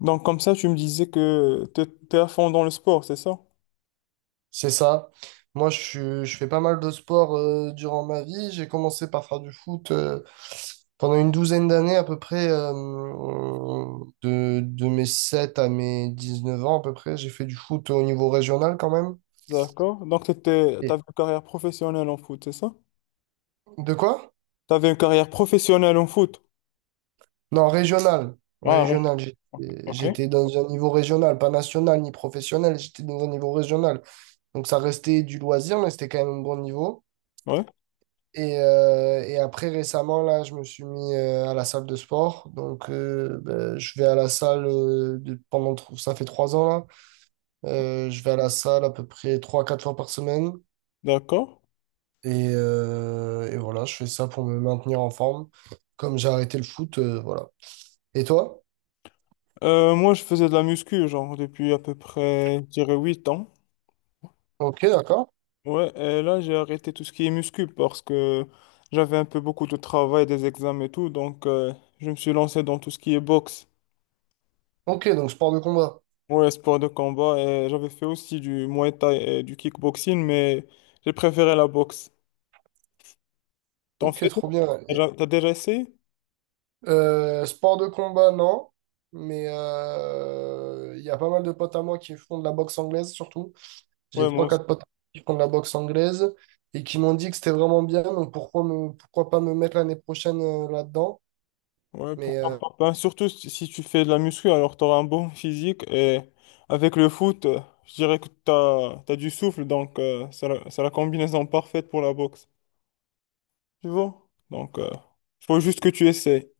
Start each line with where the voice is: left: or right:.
left: Donc comme ça, tu me disais que t'es à fond dans le sport, c'est ça?
right: C'est ça. Moi, je fais pas mal de sport durant ma vie. J'ai commencé par faire du foot pendant une douzaine d'années à peu près, de mes 7 à mes 19 ans à peu près. J'ai fait du foot au niveau régional quand même.
left: D'accord. Donc t'avais une carrière professionnelle en foot, c'est ça?
right: De quoi?
left: T'avais une carrière professionnelle en foot.
right: Non, régional.
left: Ah, oui.
right: Régional.
left: Ok.
right: J'étais dans un niveau régional, pas national ni professionnel. J'étais dans un niveau régional. Donc ça restait du loisir, mais c'était quand même un bon niveau.
left: Ouais,
right: Et après, récemment, là, je me suis mis à la salle de sport. Donc, ben, je vais à la salle ça fait 3 ans, là. Je vais à la salle à peu près trois, quatre fois par semaine.
left: d'accord.
right: Et voilà, je fais ça pour me maintenir en forme. Comme j'ai arrêté le foot, voilà. Et toi?
left: Moi, je faisais de la muscu, genre, depuis à peu près, je dirais, 8 ans.
right: Ok, d'accord.
left: Ouais, et là j'ai arrêté tout ce qui est muscu parce que j'avais un peu beaucoup de travail, des examens et tout, donc je me suis lancé dans tout ce qui est boxe.
right: Ok, donc sport de combat.
left: Ouais, sport de combat, et j'avais fait aussi du Muay Thai et du kickboxing, mais j'ai préféré la boxe. T'en
right: Ok,
left: fais?
right: trop bien.
left: T'as déjà essayé?
right: Sport de combat, non. Mais il y a pas mal de potes à moi qui font de la boxe anglaise, surtout. J'ai
left: Ouais, moi
right: trois,
left: aussi.
right: quatre potes qui font de la boxe anglaise et qui m'ont dit que c'était vraiment bien. Donc pourquoi pas me mettre l'année prochaine là-dedans?
left: Ouais,
right: Mais
left: pourquoi pas. Ben, surtout si tu fais de la muscu, alors t'auras un bon physique et avec le foot, je dirais que t'as du souffle, donc c'est la combinaison parfaite pour la boxe. Tu vois? Donc, il faut juste que tu essaies.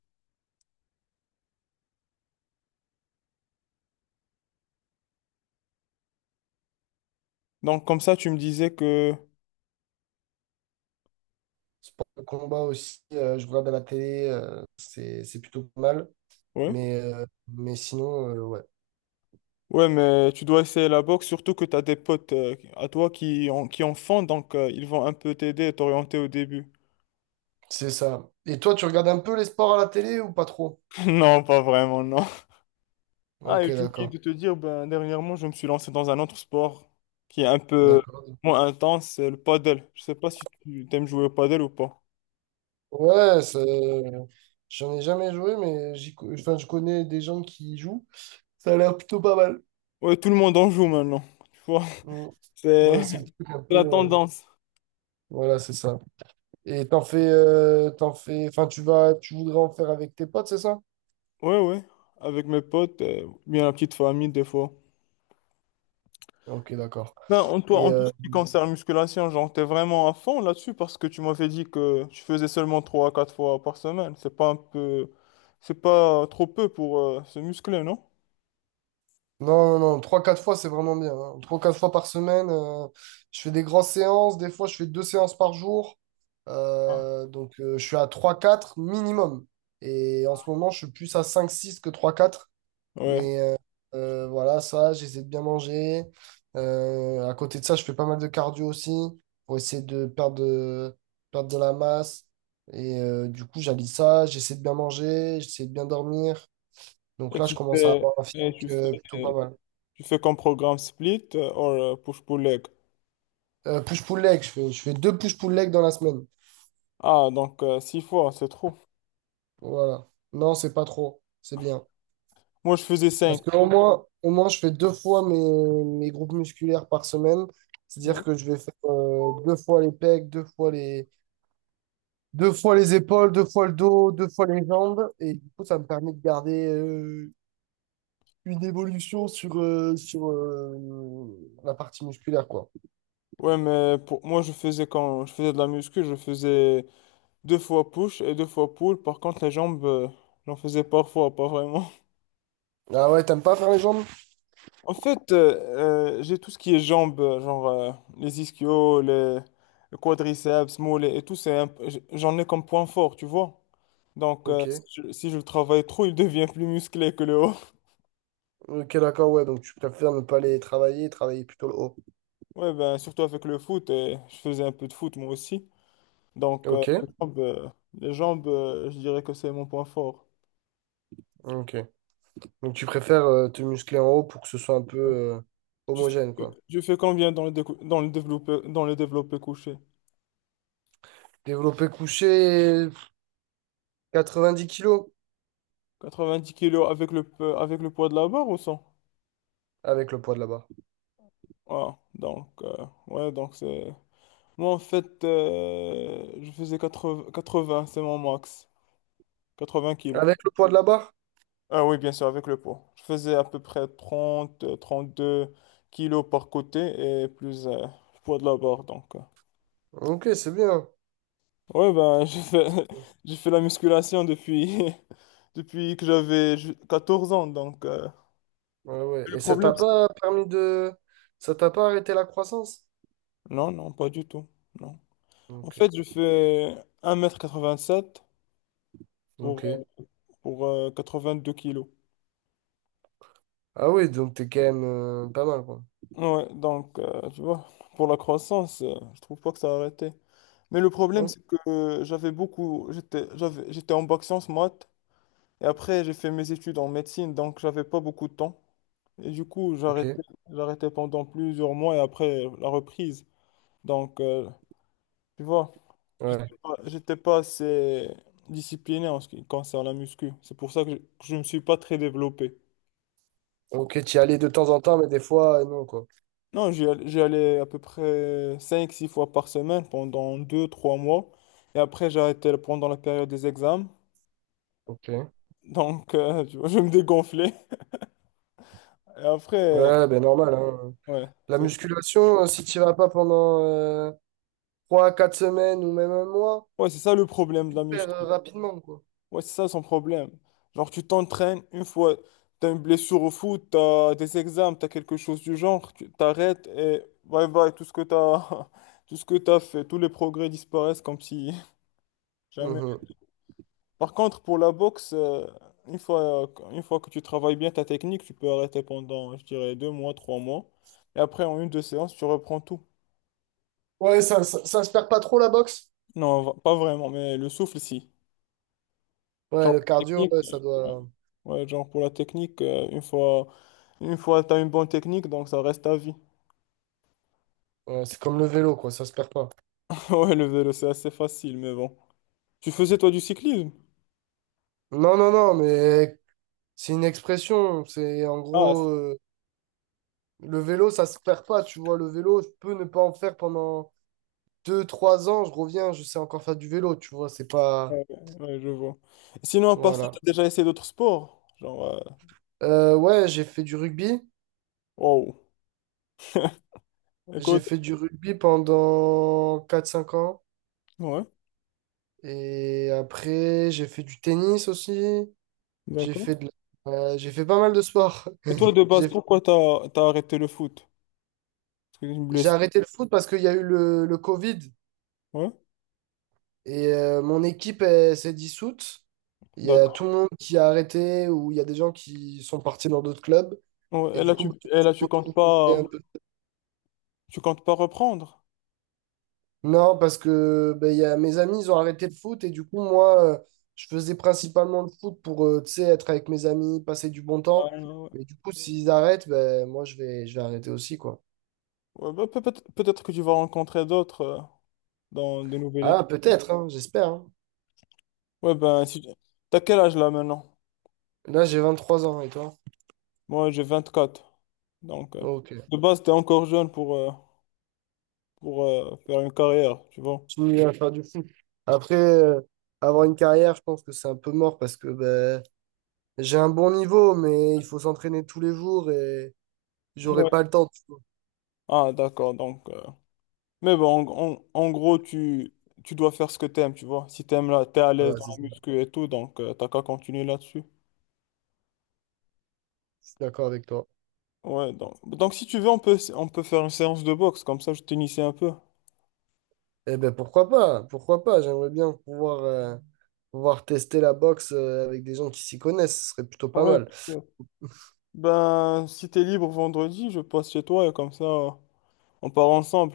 left: Donc, comme ça, tu me disais que...
right: sport de combat aussi, je regarde à la télé, c'est plutôt pas mal.
left: Ouais.
right: Mais sinon, ouais,
left: Ouais, mais tu dois essayer la boxe, surtout que tu as des potes à toi qui en font, donc ils vont un peu t'aider et t'orienter au début.
right: c'est ça. Et toi, tu regardes un peu les sports à la télé ou pas trop?
left: Non, pas vraiment, non. Ah,
right: Ok,
left: et j'ai oublié de
right: d'accord.
left: te dire, ben, dernièrement, je me suis lancé dans un autre sport qui est un peu
right: D'accord.
left: moins intense, c'est le paddle. Je sais pas si tu aimes jouer au paddle ou pas.
right: Ouais, j'en ai jamais joué, mais enfin, je connais des gens qui y jouent. Ça a l'air plutôt pas mal.
left: Ouais, tout le monde en joue maintenant, tu vois.
right: Mm.
left: C'est
right: Ouais, c'est le truc un
left: c'est
right: peu.
left: la tendance.
right: Voilà, c'est ça. Et t'en fais, enfin, tu voudrais en faire avec tes potes, c'est ça?
left: Ouais, ouais, avec mes potes, bien la petite famille des fois.
right: Ok, d'accord.
left: Ben,
right: Et
left: en tout ce
right: euh,
left: qui concerne musculation, genre, t'es vraiment à fond là-dessus parce que tu m'avais dit que tu faisais seulement 3 à 4 fois par semaine. C'est pas un peu... C'est pas trop peu pour se muscler, non?
right: non, non, non, 3-4 fois, c'est vraiment bien, hein. Trois quatre fois par semaine, je fais des grosses séances. Des fois, je fais deux séances par jour.
left: Ah.
right: Je suis à trois quatre minimum. Et en ce moment, je suis plus à cinq six que trois quatre.
left: Ouais.
right: Mais voilà, ça, j'essaie de bien manger. À côté de ça, je fais pas mal de cardio aussi pour essayer de perdre de la masse. Et du coup, j'allie ça, j'essaie de bien manger, j'essaie de bien dormir. Donc
left: Et
right: là, je
left: tu
right: commence à
left: fais...
right: avoir un physique
left: Et tu
right: plutôt pas
left: fais...
right: mal.
left: Tu fais comme programme split ou push-pull leg.
right: Push-pull leg, je fais deux push-pull leg dans la semaine.
left: Ah, donc 6 fois, c'est trop.
right: Voilà. Non, c'est pas trop. C'est bien.
left: Moi, je faisais
right: Parce
left: 5.
right: qu'au moins, au moins, je fais deux fois mes groupes musculaires par semaine. C'est-à-dire
left: Ouais,
right: que je vais faire deux fois les pecs, deux fois les épaules, deux fois le dos, deux fois les jambes. Et du coup, ça me permet de garder une évolution sur la partie musculaire, quoi.
left: Ouais, mais pour moi je faisais quand je faisais de la muscu, je faisais Deux fois push et deux fois pull. Par contre, les jambes, j'en faisais parfois, pas vraiment.
right: Ah ouais, t'aimes pas faire les jambes?
left: En fait, j'ai tout ce qui est jambes, genre les ischios, le quadriceps, mollets et tout. C'est un p- j- J'en ai comme point fort, tu vois. Donc,
right: Ok.
left: si je le travaille trop, il devient plus musclé que le haut.
right: Ok, d'accord, ouais. Donc, tu préfères ne pas les travailler, travailler plutôt le haut.
left: Ouais, ben, surtout avec le foot. Et je faisais un peu de foot moi aussi. Donc, euh,
right: Ok,
left: les jambes, euh, les jambes, je dirais que c'est mon point fort.
right: ok. Donc, tu préfères te muscler en haut pour que ce soit un peu
left: Tu fais,
right: homogène, quoi.
left: tu fais combien dans le développé couché?
right: Développé couché, 90 kilos
left: 90 kilos avec le poids de la barre ou sans?
right: avec le poids de la barre.
left: Ah, donc, ouais, donc c'est. Moi, en fait, je faisais 80, 80, c'est mon max. 80 kilos.
right: Avec le poids de la barre?
left: Ah oui, bien sûr, avec le poids. Je faisais à peu près 30, 32 kilos par côté et plus le poids de la barre. Donc.
right: Ok, c'est bien.
left: Ouais, ben, j'ai fait la musculation depuis, depuis que j'avais 14 ans.
right: Ouais, ouais.
left: Le
right: Et ça t'a
left: problème, c'est-
right: pas permis de... Ça t'a pas arrêté la croissance?
left: non, non, pas du tout. Non. En
right: Ok.
left: fait, je fais 1,87 m pour,
right: Ok.
left: euh, pour deux kilos.
right: Ah oui, donc t'es quand même pas mal, quoi.
left: Ouais, donc, tu vois, pour la croissance, je trouve pas que ça a arrêté. Mais le problème,
right: Ok.
left: c'est que j'avais beaucoup, j'étais, j'avais, j'étais en bac sciences maths, et après, j'ai fait mes études en médecine, donc j'avais pas beaucoup de temps. Et du coup,
right: Ok,
left: j'arrêtais pendant plusieurs mois, et après, la reprise. Donc, tu vois,
right: ouais.
left: j'étais pas assez discipliné en ce qui concerne la muscu. C'est pour ça que que je me suis pas très développé.
right: Ok, t'y allais de temps en temps, mais des fois, non, quoi.
left: Non, j'y allais à peu près cinq, six fois par semaine pendant deux, trois mois. Et après, j'ai arrêté pendant la période des examens.
right: Ok.
left: Donc, tu vois, je me dégonflais. Et après,
right: Ouais, ben normal, hein.
left: ouais,
right: La
left: c'est
right: musculation, si t'y vas pas pendant 3 4 semaines ou même un mois,
left: ouais, c'est ça le problème de
right: tu
left: la
right: perds
left: muscu.
right: rapidement, quoi.
left: Ouais, c'est ça son problème. Genre, tu t'entraînes une fois, t'as une blessure au foot, t'as des examens, t'as quelque chose du genre, tu t'arrêtes et bye bye, tout ce que t'as, tout ce que t'as fait, tous les progrès disparaissent comme si jamais.
right: Mhm.
left: Par contre, pour la boxe, une fois que tu travailles bien ta technique, tu peux arrêter pendant, je dirais, deux mois, trois mois. Et après, en une, deux séances, tu reprends tout.
right: Ouais, ça se perd pas trop, la boxe?
left: Non, pas vraiment, mais le souffle, si.
right: Ouais,
left: Genre,
right: le
left: la
right: cardio,
left: technique,
right: ouais, ça
left: ouais.
right: doit...
left: Ouais, genre pour la technique, une fois tu as une bonne technique, donc ça reste à vie.
right: Ouais, c'est comme le vélo, quoi, ça se perd pas.
left: Ouais, le vélo, c'est assez facile, mais bon. Tu faisais, toi, du cyclisme?
right: Non, non, non, mais c'est une expression, c'est en
left: Ah, c'est-
right: gros, le vélo, ça se perd pas, tu vois, le vélo, je peux ne pas en faire pendant deux trois ans, je reviens, je sais encore faire du vélo, tu vois, c'est pas...
left: ouais, ouais, je vois. Sinon, à part ça, t'as
right: Voilà.
left: déjà essayé d'autres sports? Genre,
right: Ouais,
left: wow.
right: j'ai
left: Écoute,
right: fait du rugby pendant quatre cinq ans,
left: ouais,
right: et après, j'ai fait du tennis aussi, j'ai
left: d'accord.
right: fait de... j'ai fait pas mal de sport.
left: Et toi, de base,
right: J'ai
left: pourquoi t'as arrêté le foot? Parce que c'est une
right: j'ai
left: blessure.
right: arrêté le foot parce qu'il y a eu le Covid.
left: Ouais,
right: Et mon équipe, elle s'est dissoute. Il y a
left: d'accord.
right: tout le monde qui a arrêté ou il y a des gens qui sont partis dans d'autres clubs. Et
left: Ouais, et
right: du
left: là,
right: coup, bah,
left: et là,
right: j'étais un peu-
left: tu comptes pas reprendre.
right: non, parce que bah, il y a mes amis, ils ont arrêté le foot. Et du coup, moi, je faisais principalement le foot pour tu sais, être avec mes amis, passer du bon
left: Ah
right: temps.
left: ouais,
right: Mais du coup, s'ils arrêtent, ben moi, je vais arrêter aussi, quoi.
left: Ouais, bah, peut-être que tu vas rencontrer d'autres dans de nouvelles
right: Ah,
left: équipes.
right: peut-être, hein, j'espère, hein.
left: Ouais, ben, si, t'as quel âge là maintenant?
right: Là, j'ai 23 ans, et toi?
left: Moi, j'ai 24. Donc,
right: Ok.
left: de base, t'es encore jeune pour, faire une carrière, tu vois.
right: Continue à faire du foot. Après, avoir une carrière, je pense que c'est un peu mort parce que ben j'ai un bon niveau, mais il faut s'entraîner tous les jours et j'aurai
left: Ouais.
right: pas le temps, tu vois.
left: Ah, d'accord. Mais bon, en gros, tu dois faire ce que t'aimes, tu vois. Si t'aimes là, t'es à l'aise
right: Voilà,
left: dans
right: c'est ça.
left: la muscu et tout, donc t'as qu'à continuer là-dessus.
right: Je suis d'accord avec toi.
left: Ouais, donc, si tu veux, on peut faire une séance de boxe, comme ça je t'initie un peu.
right: Eh ben pourquoi pas? Pourquoi pas? J'aimerais bien pouvoir tester la boxe avec des gens qui s'y connaissent. Ce serait plutôt pas
left: Ouais, bien
right: mal.
left: sûr. Ben, si t'es libre vendredi, je passe chez toi et comme ça, on part ensemble.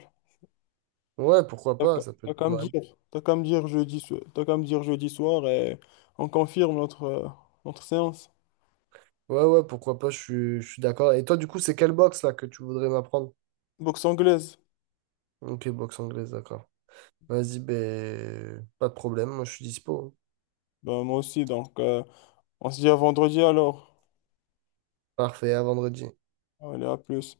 right: Ouais, pourquoi pas? Ça peut être pas mal.
left: T'as qu'à me dire jeudi soir et on confirme notre séance.
right: Ouais, ouais, pourquoi pas? Je suis d'accord. Et toi, du coup, c'est quelle boxe là que tu voudrais m'apprendre?
left: Boxe anglaise.
right: Ok, boxe anglaise, d'accord. Vas-y, ben pas de problème. Moi, je suis dispo.
left: Ben, moi aussi, donc on se dit à vendredi alors.
right: Parfait, à vendredi.
left: Allez, à plus.